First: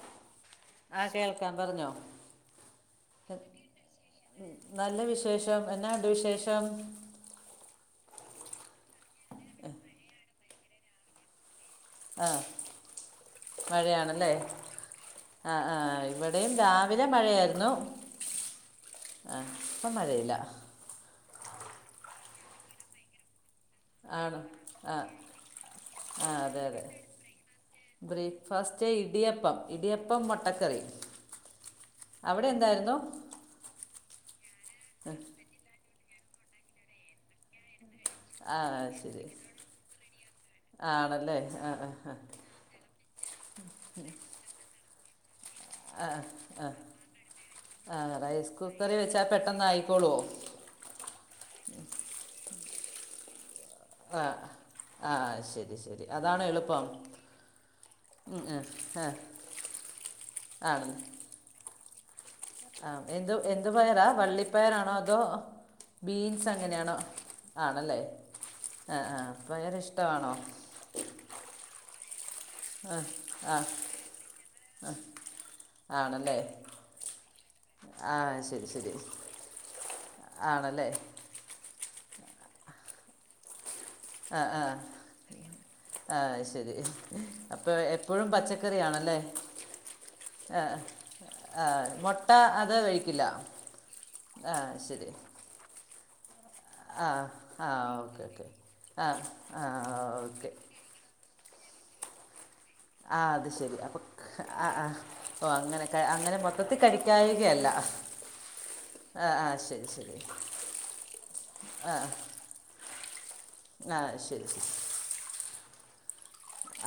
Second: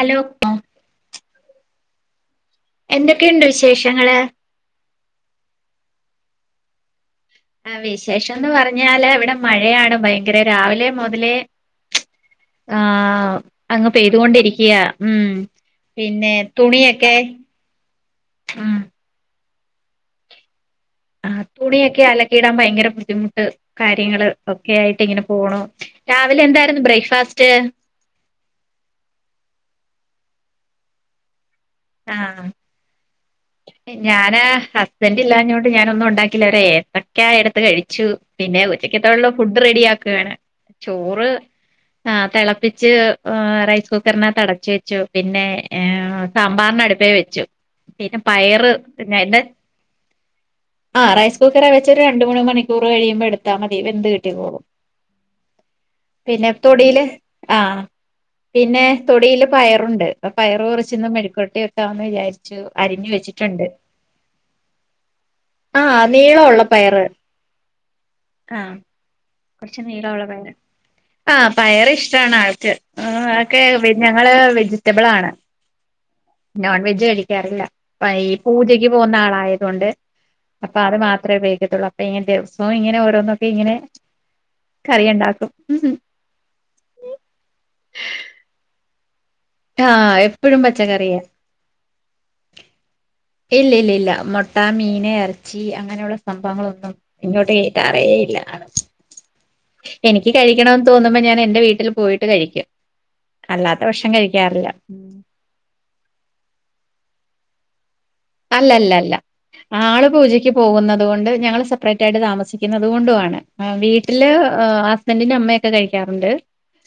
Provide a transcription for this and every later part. Hello ആ കേൾക്കാം പറഞ്ഞോ എന്തൊക്കെയുണ്ട് വിശേഷങ്ങള് നല്ല വിശേഷം എന്നാ ന്ത് വിശേഷം ആ വിശേഷം എന്ന് പറഞ്ഞാല് ഇവിടെ മഴയാണ് ഭയങ്കര രാവിലെ മുതലേ ആ ആ അങ്ങ് മഴയാണല്ലേ പെയ്തൊണ്ടിരിക്കയാ ഉം ആ ആ പിന്നെ ഇവിടെയും രാവിലെ തുണിയൊക്കെ മഴയായിരുന്നു ഉം ഇപ്പൊ മഴയില്ല ആ തുണിയൊക്കെ അലക്കിയിടാൻ ഭയങ്കര ബുദ്ധിമുട്ട് കാര്യങ്ങള് ആണോ ഒക്കെ ആ ആയിട്ട് ഇങ്ങനെ പോണു ആ രാവിലെ അതെതെ എന്തായിരുന്നു ബ്രേക്ക്ഫാസ്റ്റ് ബ്രേക്ക്ഫാസ്റ്റ് ഇടിയപ്പം ഇടിയപ്പം മ ക്കറി അവിടെ ആഹ് എന്തായിരുന്നു ഞാന് ഹസ്ബന്റ് ഇല്ലാഞ്ഞോണ്ട് ഞാനൊന്നുണ്ടാ ണ്ടാക്കില്ല ഏത്തക്ക എടുത്ത് കഴി ച്ചു ആ പിന്നെ ശരി ഉച്ചക്കത്തോടുള്ള ഫുഡ് റെഡിയ ആക്കുകയാണ് ചോറ് ആ തിളപ്പിച്ച് റൈസ് കുക്കറിനെ അടച്ചു വെച്ചു പിന്നെ ഏ ആ, സാമ്പാറിന അടുപ്പേ വെച്ചു ആ പിന്നെ ആ റൈസ് പയറ് കുക്കറിൽ വെച്ചാൽ പിന്നെതിന്റെ പെട്ടെന്ന് ആയിക്കോളുമോ ആ റൈസ് കുക്കറെ വെച്ചരു രണ്ട മൂന്ന് മണിക്കൂർ കഴിയുമ്പോ എടുത്ത് ത്താ മതി വെന്ത് ആ കിട്ടി പോകും ആ ശരി ശരി അതാണ് പിന്നെ എളുപ്പം തൊടില് ആ ഉം, ഉം, പിന്നെ ആ, തൊടിൽ പയറുണ്ട് പയർ ആണല്ലേ കുറച്ച്ന്ന് മെഴക്കൊര്ട്ടി [unintelligible] ചുഅരിഞ്ഞ വെ എന്തു പയറാ വള്ളിപ്പയറാണോ അതോ ആഹ് ബീൻസ് നീളമുള്ള അങ്ങനെയാണോ പയറ് ആണല്ലേ ആഹ് ആ ആ പയർ കുറച്ച് നീളവുള്ള ഇഷ്ടമാണോ പയറ് ആ പയർ ഇഷ് ട്ടാണ് ആൾക്ക് ആ ആ അക്കെ ഞങ്ങള് വെജിറ്റബിൾ ആണ് ആണല്ലേ നോൺ വെജ് കഴിക്കാറില്ല അപ്പ ആ ഈ ശരി പൂജക്ക് ശരി പോകുന്ന ആളായതുകൊണ്ട് അപ്പൊ ആണല്ലേ അത് മാത്രമേ ഉപയോഗിക്കത്തുള്ളൂ [unintelligible] മോൻ ഇങ്ങനെ ഓരോന്ന് ഒക്കെ ഇങ്ങനെ ആ ആ കറി ഉണ്ടാക്കും ആ ശരി അപ്പൊ എപ്പോഴും പച്ചക്കറി ആണല്ലേ ആ എപ്പോഴും പച്ചക്കറിയാ ആ മുട്ട അത് കഴിക്കില്ല ഇല്ല ഇല്ല ഇല്ല ആ മുട്ട മീൻ ശരി ഇറച്ചി അങ്ങനെയുള്ള - സംഭവങ്ങളൊന്നും ആ ഇങ്ങോട്ട് ആ ഓക്കെ കേറ്റാറേയില്ല ഓക്കെ ആ ആ എനിക്ക് ഓക്കെ കഴിക്കണംന്ന് തോന്നുമ്പ ഞാനെൻ റ്റെ വീട്ടില് പോയിട്ട് കഴിക്കും. ആ അത് ശരി. അല്ലാത്ത അപ്പൊ പക്ഷം ആ കഴിക്കാറില്ല ആ ഓ അങ്ങനെ ക അങ്ങനെ മൊത്തത്തിൽ കഴി ക്കായികയല്ല അല്ല അല്ല അല്ല ആള് പൂജക്ക് പോകുന്നത് കൊണ്ട് ഞങ്ങള് ആ സെപ്പറേറ്റ് ആയിട്ട് താമസിക്കുന്നത് കൊണ്ടു ആണ് ആ വീട്ടില് ശരി ശരി ഹസ്ബന്റിന്റെ അമ്മയൊക്കെ കഴി ക്കാറുണ്ട്.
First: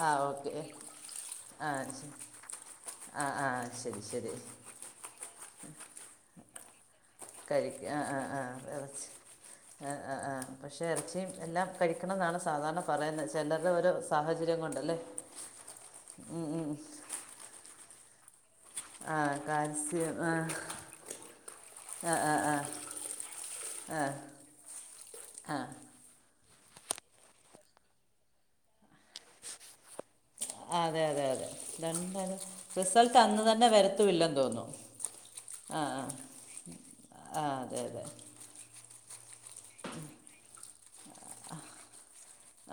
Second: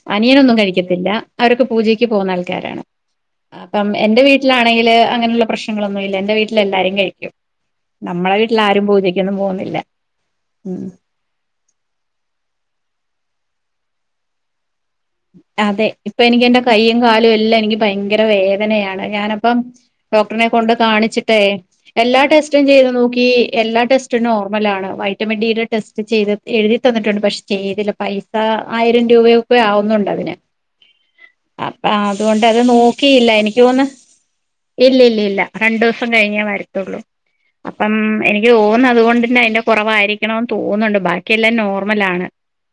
ആ ഓക്കെ അനിയനൊന്നും കഴിക്കത്തില്ല അവരൊക്കെ ആ പൂജക്ക് ശരി പോകുന്ന ആൾക്കാരാണ് ആ ആ അപ്പം ശരി എന്റെ ശരി വീട്ടിലാണെങ്കില് അങ്ങനെയുള്ള പ്രശ്നങ്ങളൊന്നുംല്ല എ ന്റെ വീട്ട്ലെല്ലാരും കഴി കഴിക്ക ആ ആ ആ ഇറച്ചി പോകുന്നില്ല ആ ആ ആ ഉം പക്ഷേ ഇറച്ചിയും എല്ലാം കഴിക്കണം എന്നാണ് സാധാരണ പറയുന്നത് ചെലതോരോ സാഹചര്യംകൊണ്ടല്ലേ അതെ ഇപ്പൊ എനിക്കെന്റെ കയ്യും കാലുംഎല്ലാം എനിക്ക് ഭയങ്കര വേ ദനയാണ് ആ ഞാനപ്പം കാൽസ്യം ആ ഡോക്ടറിനെ കൊണ്ട് കാണിച്ചിട്ടേ എല്ലാ ടെസ്റ്റും ചെയ്ത് നോക്കി എല്ലാ ടെസ്റ്റും നോർമലാണ് വൈറ്റമിൻ ഡിയുടെ ടെസ്റ്റ് ചെയ്ത എഴുതി തന്നിട്ടുണ്ട് പക്ഷെ ചെയ്തില്ല പൈസ ആയിരം രൂപയൊക്കെ ആവുന്നൊ ണ്ടതിന് അതെ അതെ അതെ അപ്പ രണ്ടാലും അതോണ്ട് അത് റിസൾട്ട് നോക്കിയില്ല അന്ന് തന്നെ എനിക്ക്തോന്ന് വരത്തുമില്ലെന്ന് തോന്നുന്നു ഇല്ലില്ലില്ല ആ ആ രണ്ടൂസം കഴിഞ്ഞേ വരത്തുള്ളൂ ആ അതെ അപ്പം അതെ എനിക്ക് തോന്ന് അതോണ്ട്ന്നെ അതിന്റെ കുറവായിരിക്കണംന്ന് തോന്നെണ്ട്.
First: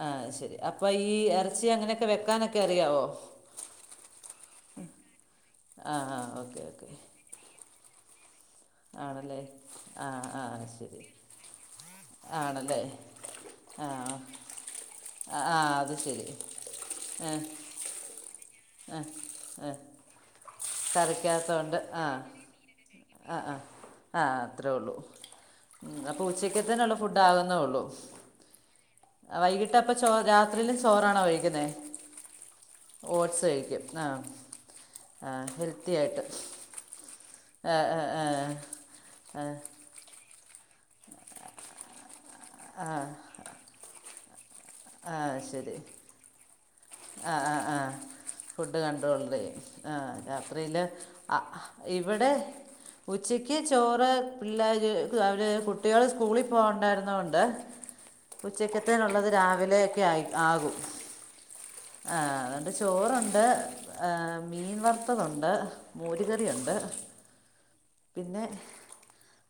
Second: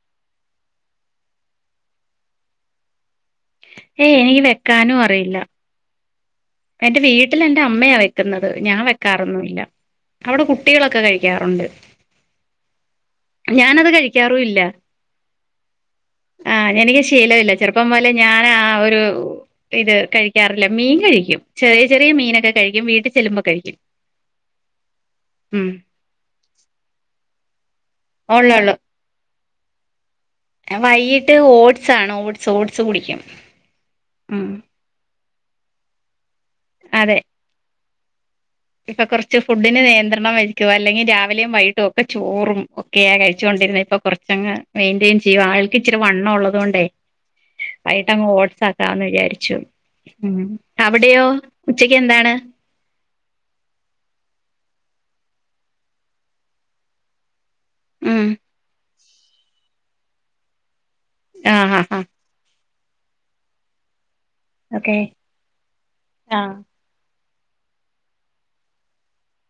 ആ ശെരി അപ്പൊ ഈ എറച്ചിങ്ങനെയൊക്കെ വെക്കാനൊക് [unintelligible] [unintelligible] ക്കെറിയാവോ [unintelligible] ഏയ് എനിക്ക് വെക്കാനുംറിയില്ല ആ ആ ഓക്കെ ഓക്കെ എന്റെ വീട്ടിൽ എന്റെ അമ്മയാ വെക്ക്- ത്ർന്നാ [unintelligible] ഞാൻ ആണല്ലേ വെക്കാറൊന്നില്ല ആ അവിടെ ആ കുട്ടികളൊക്കെ ശരി കഴിക്കാറുണ്ട് ആണല്ലേ ഞാനത് ആ കഴിക്കാറുല്ല ആ ആ അത് ശരി ആ എനിക്ക് ആ ശീലല്ല ചെറുപ്പം മുതലേ ഞാൻ - ആ ആ ഇത് ഇത്. കഴിക്കാറുല്ല മീൻ കഴിക്കും ആ കറിക്കകത്തോണ്ട് ചെറിയ ചെറിയ ആ മീനൊക്കെ കഴിക്കും വീട്ടിൽ ചെല്ലുമ്പോ ആ കഴിക്കും ആ അത്രേള്ളൂ ഉം മ് അപ്പൊ ഉച്ചക്കത്തീനുള്ള ഫുഡ് ആകുന്നേള്ളൂ ഒളെള ള്ളു ആ വൈകിട്ട അപ്പൊ - ചോ രാത്രിയിൽ ചോറാണോ വൈകിട്ട് കഴിക്കുന്നെ ഓട്സ് ആണ് ഓട്സ് ഓട്സ് കുടിക്കും ഓട്ട്സ്ഴിക്കും ആ ഉം ആ ഒരുത്തി- [inaudible] അതെ അ അ അ ഇപ്പൊ കെർച്ച് ഫുഡിന് നിയന്ത്രണം വെ കുവെല്ലെങ്കിൽ രാവിലേം വൈകിട്ടും ഒക്കെ ചോറും ഒക്കെയെ കഴിച്ചോണ്ടിരുന്നെ ഇപ്പൊ കൊറച്ച് ചെങ്ങ ആ മെയിന്റെയ്ൻ ചെയ്യുവാ ശരി ആൾക്ക് ഇച്ചിരി വണ്ണള്ളതോണ്ട് ആ ആ ആ വെയിട്ടങ്ങ് ഓട്സ് ഫുഡ് ആക്കാന്ന് കണ്ട്രോൾ വിചാരിച്ചു ചെയ്യും ആ ഉമ് രാത്രിയിൽ അവിടെയോ ഉച്ചക്ക് എന്താണ് ഉച്ചക്ക് ചോറ് പിള്ളേർ ക്ക് അവർ കുട്ടികൾ സ്കൂളിൽ പോണ്ഡേര് ന്നോണ്ട് ഉം ഉച്ചക്കെ ത്ത്നുള്ളത് രാ വലെയെക്കെ ആയി ആകും അ അ ഹ ത് ചോറുണ്ട് ഹ് ഹെ മീൻ ഓക്കെ വറുത്തതൊണ്ട് ആഹ് മോരുകറിയുണ്ട് പിന്നെ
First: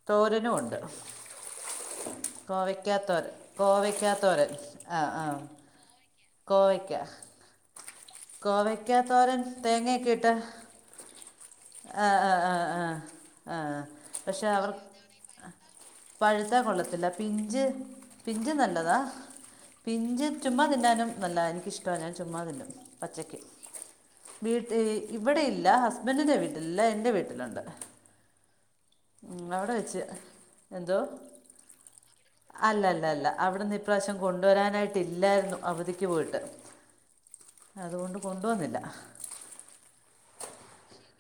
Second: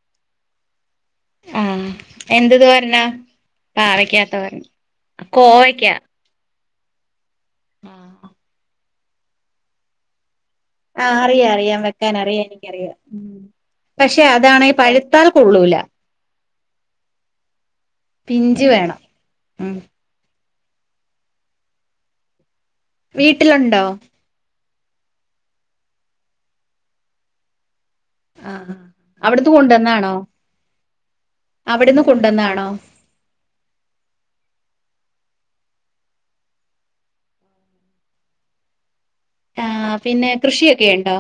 തോരനുണ്ട് ആ എന്തു തോരനാ തോരൻ കോവയ്ക്കാ പാവക്കാ തോരൻ ആ ആ കോവയ്ക്കാ കോവയ്ക്ക കോവ യ്ക്കാത്തോരൻ തേങ്ങയ് ക്കിട്ടാ ആ അറിയാം അറിയാം വെക്കാൻ അറിയാം ആ എനിക്കറിയാം ആ പക്ഷെ അതാണെ പഴുത്താൽ കൊള്ളൂല ഇ കൊള്ളത്തില്ല പിഞ്ച് പിഞ്ച് നല്ലതാ ഉം പിഞ്ച് ചുമ്മാ തിന്നാനും നല്ല എനിക്കിഷ്ടമാണ് ഞാൻ ചുമ്മാതിന്നും വീട്ടിലുണ്ടോ ഇവിടെയില്ല ഹസ്ബൻന്റിന്റെ വീട്ടിലില്ല എന്റെ വീട്ടിലുണ്ട് ആഹ് ഉ അവിടുന്ന് അവിടെ വെച്ച് കൊണ്ടുവന്നാണോ എന്തോ അവിടുന്ന് കൊണ്ടുവന്നാണോ അല്ല അല്ല അല്ല അവിടെന്ന് ഇപ്രാവശ്യം കൊണ്ടുവരാനായിട്ട് ഇല്ലായിരുന്നു അവധി പോയിട്ട് അതുകൊണ്ട് കൊണ്ടുവന്നില്ല ആ പിന്നെ കൃഷിയൊക്കെ ഉണ്ടോ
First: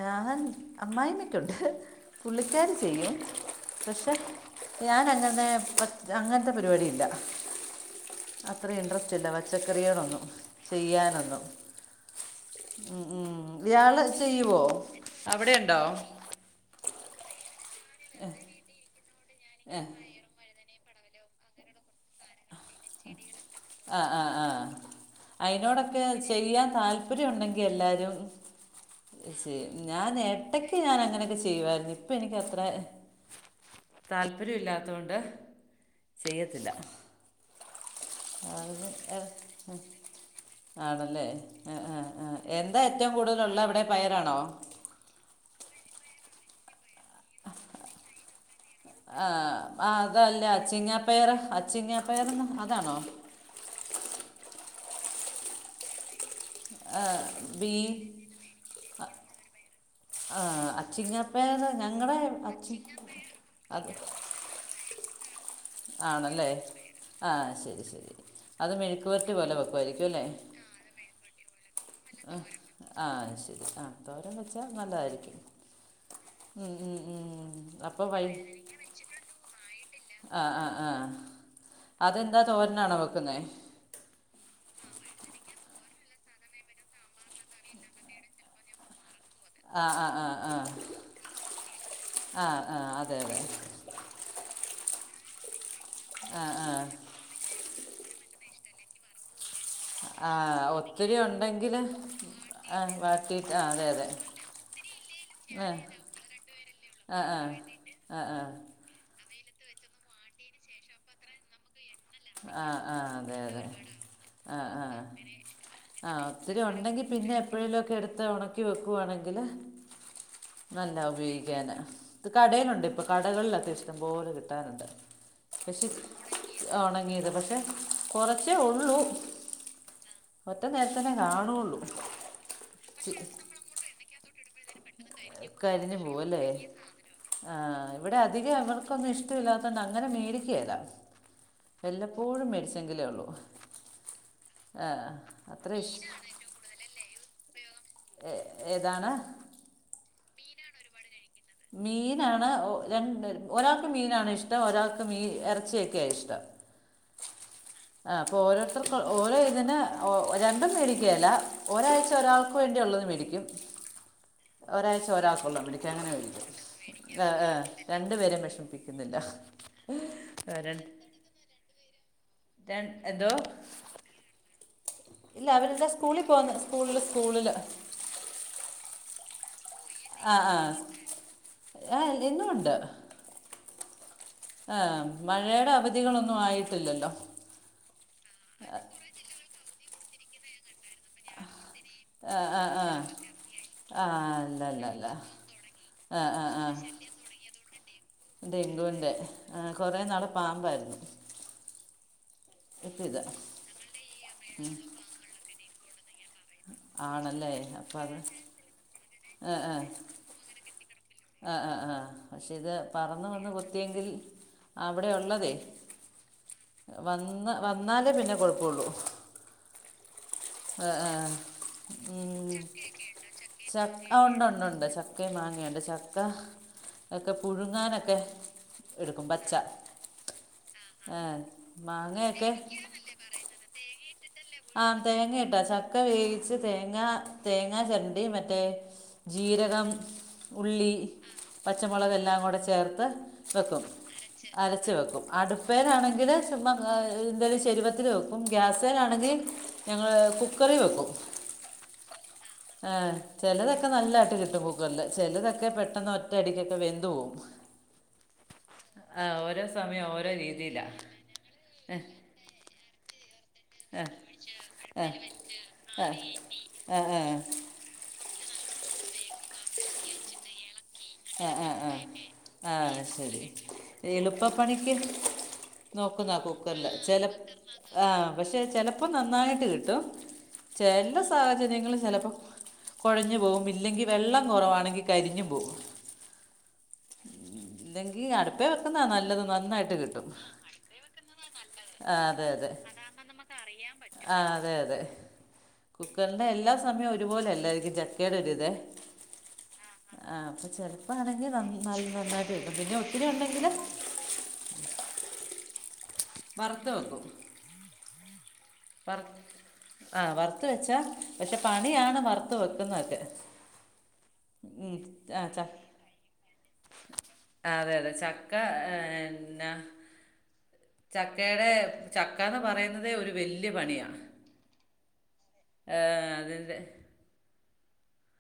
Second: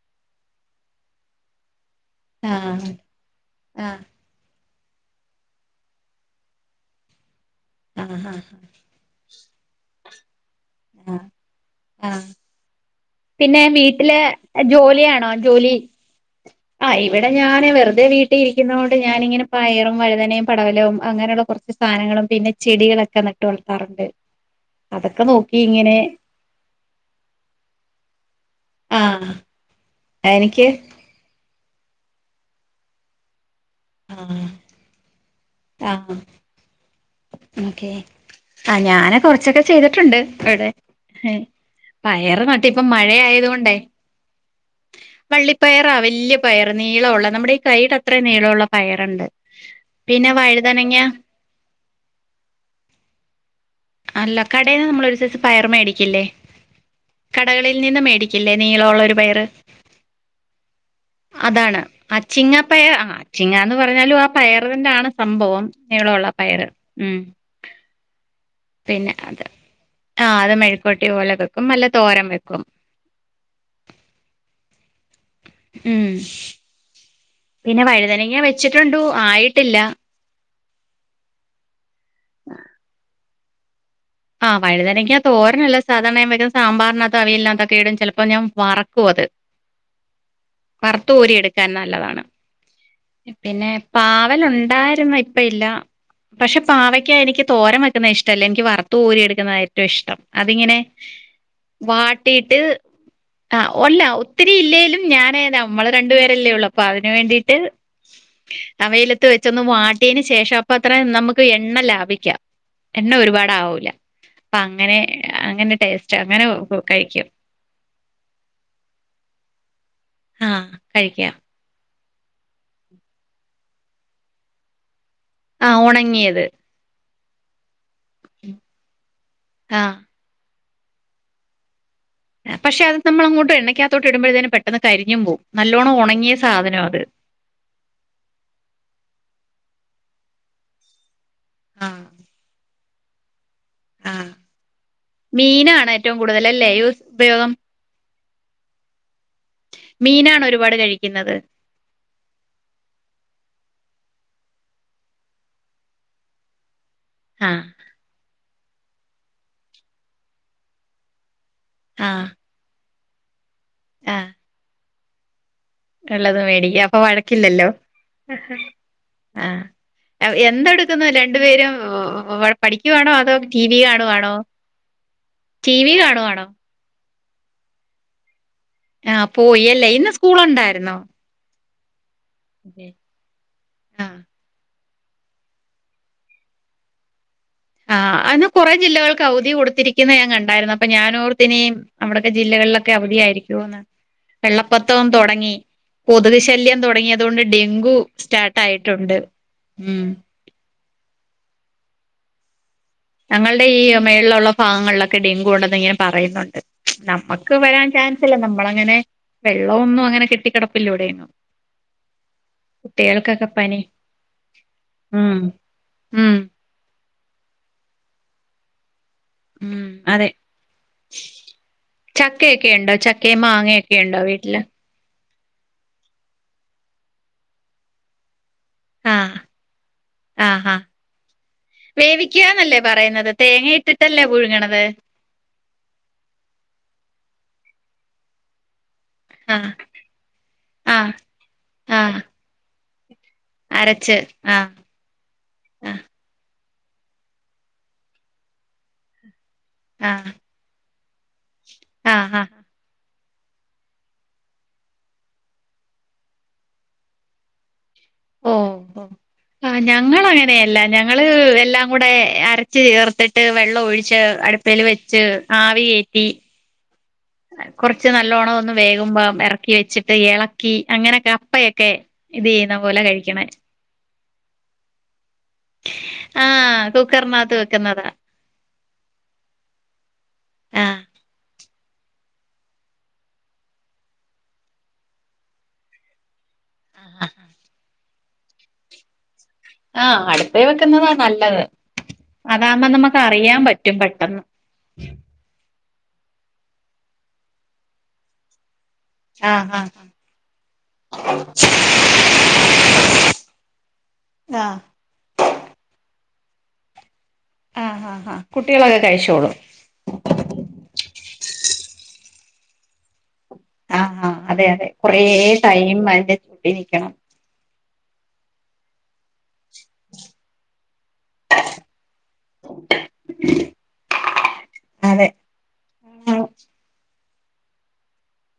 ഞാൻ അമ്മായിമ്മക്കുണ്ട് പുള്ളിക്കാരി ആഹ് ചെയ്യും ആഹ് പക്ഷേ ഞാൻ അങ്ങനെ അങ്ങനത്തെ പരിപാടി ഇല്ല ആഹ് ആഹ് അത്ര ഇഡ്രൻസ്റ്റില്ല പച്ചക്കറികളൊന്നും ആഹ് ചെയ്യാനൊന്നും ആഹ് ഉം പിന്നെ ഇയാള് വീട്ടിലെ ചെയ്യുവോ ജോലിയാണോ അവിടെ ജോലി ഉണ്ടോ ആ ഇവിടെ ഞാന് വെറതെ വീട്ടിയിരിക്കുന്നോണ്ട് ഞാനിങ്ങനെ ഏ, പയറും വഴുനയും പടവലവും- അങ്ങനെയുള്ള കുറച്ച് സാധനങ്ങളും പിന്നെ- ചെടികളൊക്കെ നട്ട് ആ വളർത്താറുണ്ട് ആ ആ അതൊക്കെ നോക്കി ഇങ്ങനെ അയിനോടൊക്കെ ചെയ്യാൻ താല്പര്യം ഉണ്ടെങ്കിൽ എല്ലാരും ആഹ് ചെയ്യും. ഞാൻ എനിക്ക് ഇടക്ക് ഞാൻ അങ്ങനൊക്കെ- ചെയ്യുവാരുന്നു ഇപ്പ എനിക്കത്രെ- ആഹ് താല്പര്യം ഇല്ലാത്തതുകൊണ്ട് ചെയ്യത്തില്ല ഒക്കെ ഇവിടെ [inaudible] ആണല്ലേ ആ ആ പയറ് നട്ട് എന്താ ഇപ്പം മഴ ഏറ്റവും കൂടുതല് ആയത് ഉള്ളത് കൊണ്ടേ അവിടെ പയറാണോ ആ വലിയ പയർ നീള ഉള്ള നമ്മുടെ ഈ കയ്യുടെ അത്ര നീളമുള്ള പയറുണ്ട് ആ ആ, പിന്നെ വഴുതനങ്ങ പേ [inaudible] ഒരു സൈസ് പയർ മേടിക്കില്ലേ ആ, ബി കടകളിൽ നിന്ന് മേടിക്കില്ലേ നീളമുള്ളഒരു പയറ് ആ, അച്ചിങ്ങാപ്പയർ അതാണ്. ഞങ്ങളുടെ അച്ചിങ്ങ അച്ചി പയർ അത് സംഭവം നീളം ഉള്ള ആണല്ലേ പയറ് ആ ശരി ശരി അത് പിന്നെ മെഴുക്കുവരട്ടി അത് പോലെ വെയ്യ്കുമായിരിക്കും യിരിക്കും അല്ലേ ആ അത് മെഴുക്കോട്ടി പോലെ വെക്കും അല്ല തോരൻ വെക്കും [unintelligible] ആ ശരി ആ തോരൻ വെച്ചാ നല്ലതായിരിക്കും ഉം, ഉം, [unintelligible] ഉം. പിന്നെ അപ്പോൾ വഴുതന വൈ വെച്ചിട്ടുണ്ടു ആയിട്ടില്ല ആ ആ ആ അതെന്താ തോരനാണോ വെക്കുന്നത് ന്നത് [inaudible] ആ വഴുതനങ്ങ തോരനല്ല സാധാരണ അവിയൽലിനകത്തും, സാമ്പാറിനകത്തും ഇടും ചിലപ്പോൾ ഞാൻ വറക്കും അത് ആ ആ ആ ആ വറുത്തു കോരി ഇട്ക്കാൻ നല്ലതാണ് ആ ആ അതെ അതെ പിന്നെ പാവൽ ഉണ്ടായിരുന്നു ഇപ്പ ഇല്ല ആ പക്ഷെ ആ പാവയ്ക്ക എനിക്ക് തോരൻ വെ- ക്കുന്നെ ഇഷ്ട്ടല്ല ഇന്ക് വറ തൂരി എടുക്കുന്നതായിരിക്കും റ്റവും ഇഷ്ടം ആ അതിങ്ങനെ ഒത്തിരി ഉണ്ടെങ്കിൽ വാട്ടിട്ട് ആ വാട്ടിയിട്ട് ആ അതെ ഒല്ല അതെ ഒത്തിരി ഇല്ലേലും ഞാനേ ആ നമ്മള് രണ്ടുപേരല്ലേ ഉള്ളൂ അപ്പൊ അതിന് ആ ആ വേണ്ടിട്ട് ആ അ വെയിലത്ത് വെ ചൊന്ന് വാട്ട്യേന് ശേഷം പ്പ അത്ര നമ്മക്ക് എണ്ണ ലാ വെക്ക ആ ആ ആ എണ്ണ അതെ ഒരുപാട് അതെ ആവു ആ ആ ആ ടേസ്റ്റ് അങ്ങനെ ഒത്തിരി ഉണ്ടെങ്കി കഴിക്കും പിന്നെ എപ്പഴെലും ഒക്കെ എടുത്ത് ഉണക്കി വെക്കുവാണെങ്കില് ആഹ് നല്ല കഴിക്കാം ഉപയോയിക്കാന ഇത് കടയിലുണ്ട് പ്പൊ കടകളിലൊക്കെ ഇഷ്ടംപോലെ കിട്ടാനുണ്ട് ആ ഉണങ്ങിയത് ണങ്ങിയത് പക്ഷെ കുറച്ചേ ഉള്ളൂ ആഹ് ഒറ്റ നേരത്തന്നെ കാണുള്ളൂ ആ പഷേ അഹ് നമ്മളങ്ങോട്ട് എണ്ണക്ക്യാത്തോട്ട് ഇടുമ്പയ്തെന്നെ പെ ക്കരിഞ്ഞു പോവല്ലേ സാധനവാ അത് ആഹ് ഇവിടെ അധികം അവർക്കൊന്നും ഇഷ്ടമില്ലാ ക്കന്ന് അങ്ങനെ മേടിക്കേല്ല ആഹ് എല്ലപ്പോഴും മേടിച്ചെങ്കിലേ ഉള്ളൂ ആഹ് ആഹ് അത്ര മീനാണ് ഇഷ് ഏറ്റവും കൂടുതൽ അല്ലേ പയോഗം ഏ ഏതാണ് മീനാണ് ഒരുപാട് കഴിക്കുന്നത് മീനാണ് ഒ രണ്ട് ഒരാൾക്ക് മീനാണ് ഇഷ്ടം ഒരാൾക്ക് മീ ഇറച്ചിയൊക്കെയ ഇഷ്ടം ആഹ് ആ അപ്പൊ ഓരോര് [unintelligible] ഓരോ ഇതിന് ഒ രണ്ടും മേടിക്കല്ല ഒരാഴ്ച ഒരാക്ക് വേണ്ടിയുള്ളത് മെ യൊ ആ ഒരാഴ്ച ഒരാക്കുള്ള വിളിക്ക ങ്ങനെ വും [unintelligible] അപ്പൊ വഴക്കില്ലല്ലോ വിഷമിപ്പിക്കുന്നില്ല ആ രണ്ട് എന്തെടുക്കുന്നു രണ്ടു പേരും പഠിക്കുവാണോ അതോ എന്തോ ടിവി കാണുവാണോ ടിവി കാണുവാണോ സ്കൂളില് അ പോയൽ ല്ല യിന്ന് സ്കൂളുണ്ടായിരുന്നോ? ആഹ് [unintelligible] ആ ഏ മഴെടെ അവധികളൊന്നും ആയിട്ടില്ലല്ലോ ആ അന്ന് കൊറെ ജില്ലകൾക്ക് അയുധി കൊട്ത്തിരി ക്കിന്നെ ഞാ കണ്ടായിര്ന്ന് അ അപ്പൊ ഞാനോർത്തിനി അമ്മടെ ഒക്കെ ആ ആ ആ ജില്ലകളിലൊക്കെ അവധിയായിരിക്കുന്ന് ആ അല്ല അല്ല വെള്ളപ്പത്തോം അല്ല തൊടങ്ങി ആ കൊത്ക് ആ ആ ശല്യം തൊടങ്ങി അതുകൊണ്ട് ഡെങ്കു സ്റ്റാർട്ട ഡെങ്കുവിൻ്റെ ആയിട്ടുണ്ട് ആ ഉം കുറേ നാൾ പാമ്പായിരുന്നു ഇപ്പം ഇതാ ഞങ്ങളുടെ ഈ മേൾലുള്ള ഭാഗങ്ങളിലൊക്കെ ഡെങ്കു കൊണ്ടന്ന് ഇങ്ങനെ പറയുന്നുണ്ട് ആണല്ലേ നമ്മക്ക് വരാൻ അപ്പം അത് ചാൻസില്ല നമ്മളങ്ങനെ ആ വെള്ള ആ ഒന്നും അങ്ങനെ കെട്ടി കെടപ്പില്ല ഇവടെ ആ ആ ആ പക്ഷേ ഇത് പറന്ന് കുട്ടികൾക്കൊക്കെ വന്ന് പനി കുത്തിയെങ്കിൽ അവിടെ ഉം ഉള്ളതേ ഉം വന്ന വന്നാലേ പിന്നെ കൊഴപ്പ ഒള്ളു ഉം അതെ ഹ് ആ ഉം ചക്കയൊക്കെ ഉണ്ടോ ചക്കയും മാങ്ങയൊക്കെ ഉണ്ടോ ചക്ക ഒണ്ട് വീട്ടില് ഒണ്ട് ഒണ്ട് ച ചക്കേം മാങ്ങേയിണ്ട് ചക്ക ഒക്കെ പുഴുങ്ങാനൊക്കെ എട്ക്കും ആഹ് പച്ച ആഹ് ആഹ് ആ മാങ്ങയൊക്കെ വേവിക്കുകന്നല്ലേ പറയുന്നത് തേങ്ങ ഇട്ടിട്ടല്ലേ പുഴുങ്ങണത് ആ തേങ്ങ ഇട്ടാ ചക്ക വേവിച്ച് തേങ്ങ തേ തേങ്ങ ചെരണ്ടി മറ്റേ ആഹ് ജീരകം ഉള്ളി ആഹ് ആഹ് പച്ചമുളകെല്ലാം കൂടെ ചേർ [unintelligible] വെക്കും അരച്ച് ആഹ് അരച്ച് വെക്കും ആഹ് അടുപ്പേലാണെങ്കിൽ ചുമ്മാ ആ ഹ് എന്തേലും ചെരുവത്തിൽ വെക്കും ഗ്യാസെലാണെങ്കി ഞങ്ങൾ കുക്കറി വെക്കും ആ ആ ആ ചിലതൊക്കെ നല്ലാട്ട് കിട്ടും കുക്കറിൽ ചിലതൊക്കെ പെട്ടെന്ന് ഒറ്റയടിക്കൊക്കെ വെന്ത് പോകും ഓ ഓ ആ ഞങ്ങൾ ഓരോ അങ്ങനെയല്ല രീതിയിലാ ഞങ്ങൾ എല്ലാം കൂടെ അരച്ച് ചേർത്തി ട്ട് വെള്ളം ഒഴിച്ച് അടുപ്പേൽ വെച്ച് ആവി കേറ്റി ആഹ് ആഹ് കുർച്ച് നല്ലോണം ഒന്ന് വേകുമ്പം എറക്കി വെച്ചിട്ട് എളക്കി അങ്ങനെ ആ ആ കപ്പയൊക്കെ ഇത് ആ ആ ചെയ്യുന്ന പോലെ ശരി കഴിക്കണേ എളുപ്പപ്പണിക്ക് നോക്കുന്നാ ആഹ് കുക്കർല് ചെല കുക്കറിനകത്ത് ആ വെക്കുന്നതാ പക്ഷെ ചെലപ്പോ നന്നായിട്ട് കിട്ടും ആഹ് ചെല സാഹച ഞങ്ങൾ ചിലപ്പോ കൊഴഞ്ഞ് പോവും ഇല്ലെങ്കിൽ വെള്ളം കൊറവാണെങ്കി കരിഞ്ഞും പോവും ആ ആ ഇല്ലെങ്കി അടുപ്പേ വെക്കുന്നാ നല്ലത് ന ആഹ് അടുപ്പേ വെക്കുന്നതാ നല്ലത് ആഹ് അതെ അതെ അതാമ്പോ നമ്മുക്ക് അറിയാൻ പറ്റും ആ പെട്ടെന്ന് അതെ അതെ കുക്കറിൻ്റെ എല്ലാ സമയവും ഒരുപോലെ അല്ലായിരിക്കും ചക്കയുടെ ഒരു ഇതേ ആഹ് ആഹ് ചിലപ്പാണെങ്കിൽ ന ന നന്നായിട്ട് കിട്ടും പിന്നെ ഒത്തിരി ഉണ്ടെങ്കില് ആഹ് വറുത്ത് വെക്കും ആഹ് ആഹ് ആഹ് കുട്ടികളൊക്കെ വറ കഴിച്ചോളും ആ വറുത്ത് വെച്ചാൽ പക്ഷെ പണിയാണ് വറുത്ത് വെക്കുന്നൊക്കെ ആഹ് ആഹ് അതെ അതെ കൊറെ ടൈം അടുത്ത് നിക്കണം ആ, അതെ അതെ ചക്ക എന്ന ചക്കെടെ ചക്കന്ന് പറയുന്നതെ ഒരു വല്ല്യ പണിയാ അതെ ഏഹ് അതിന്റെ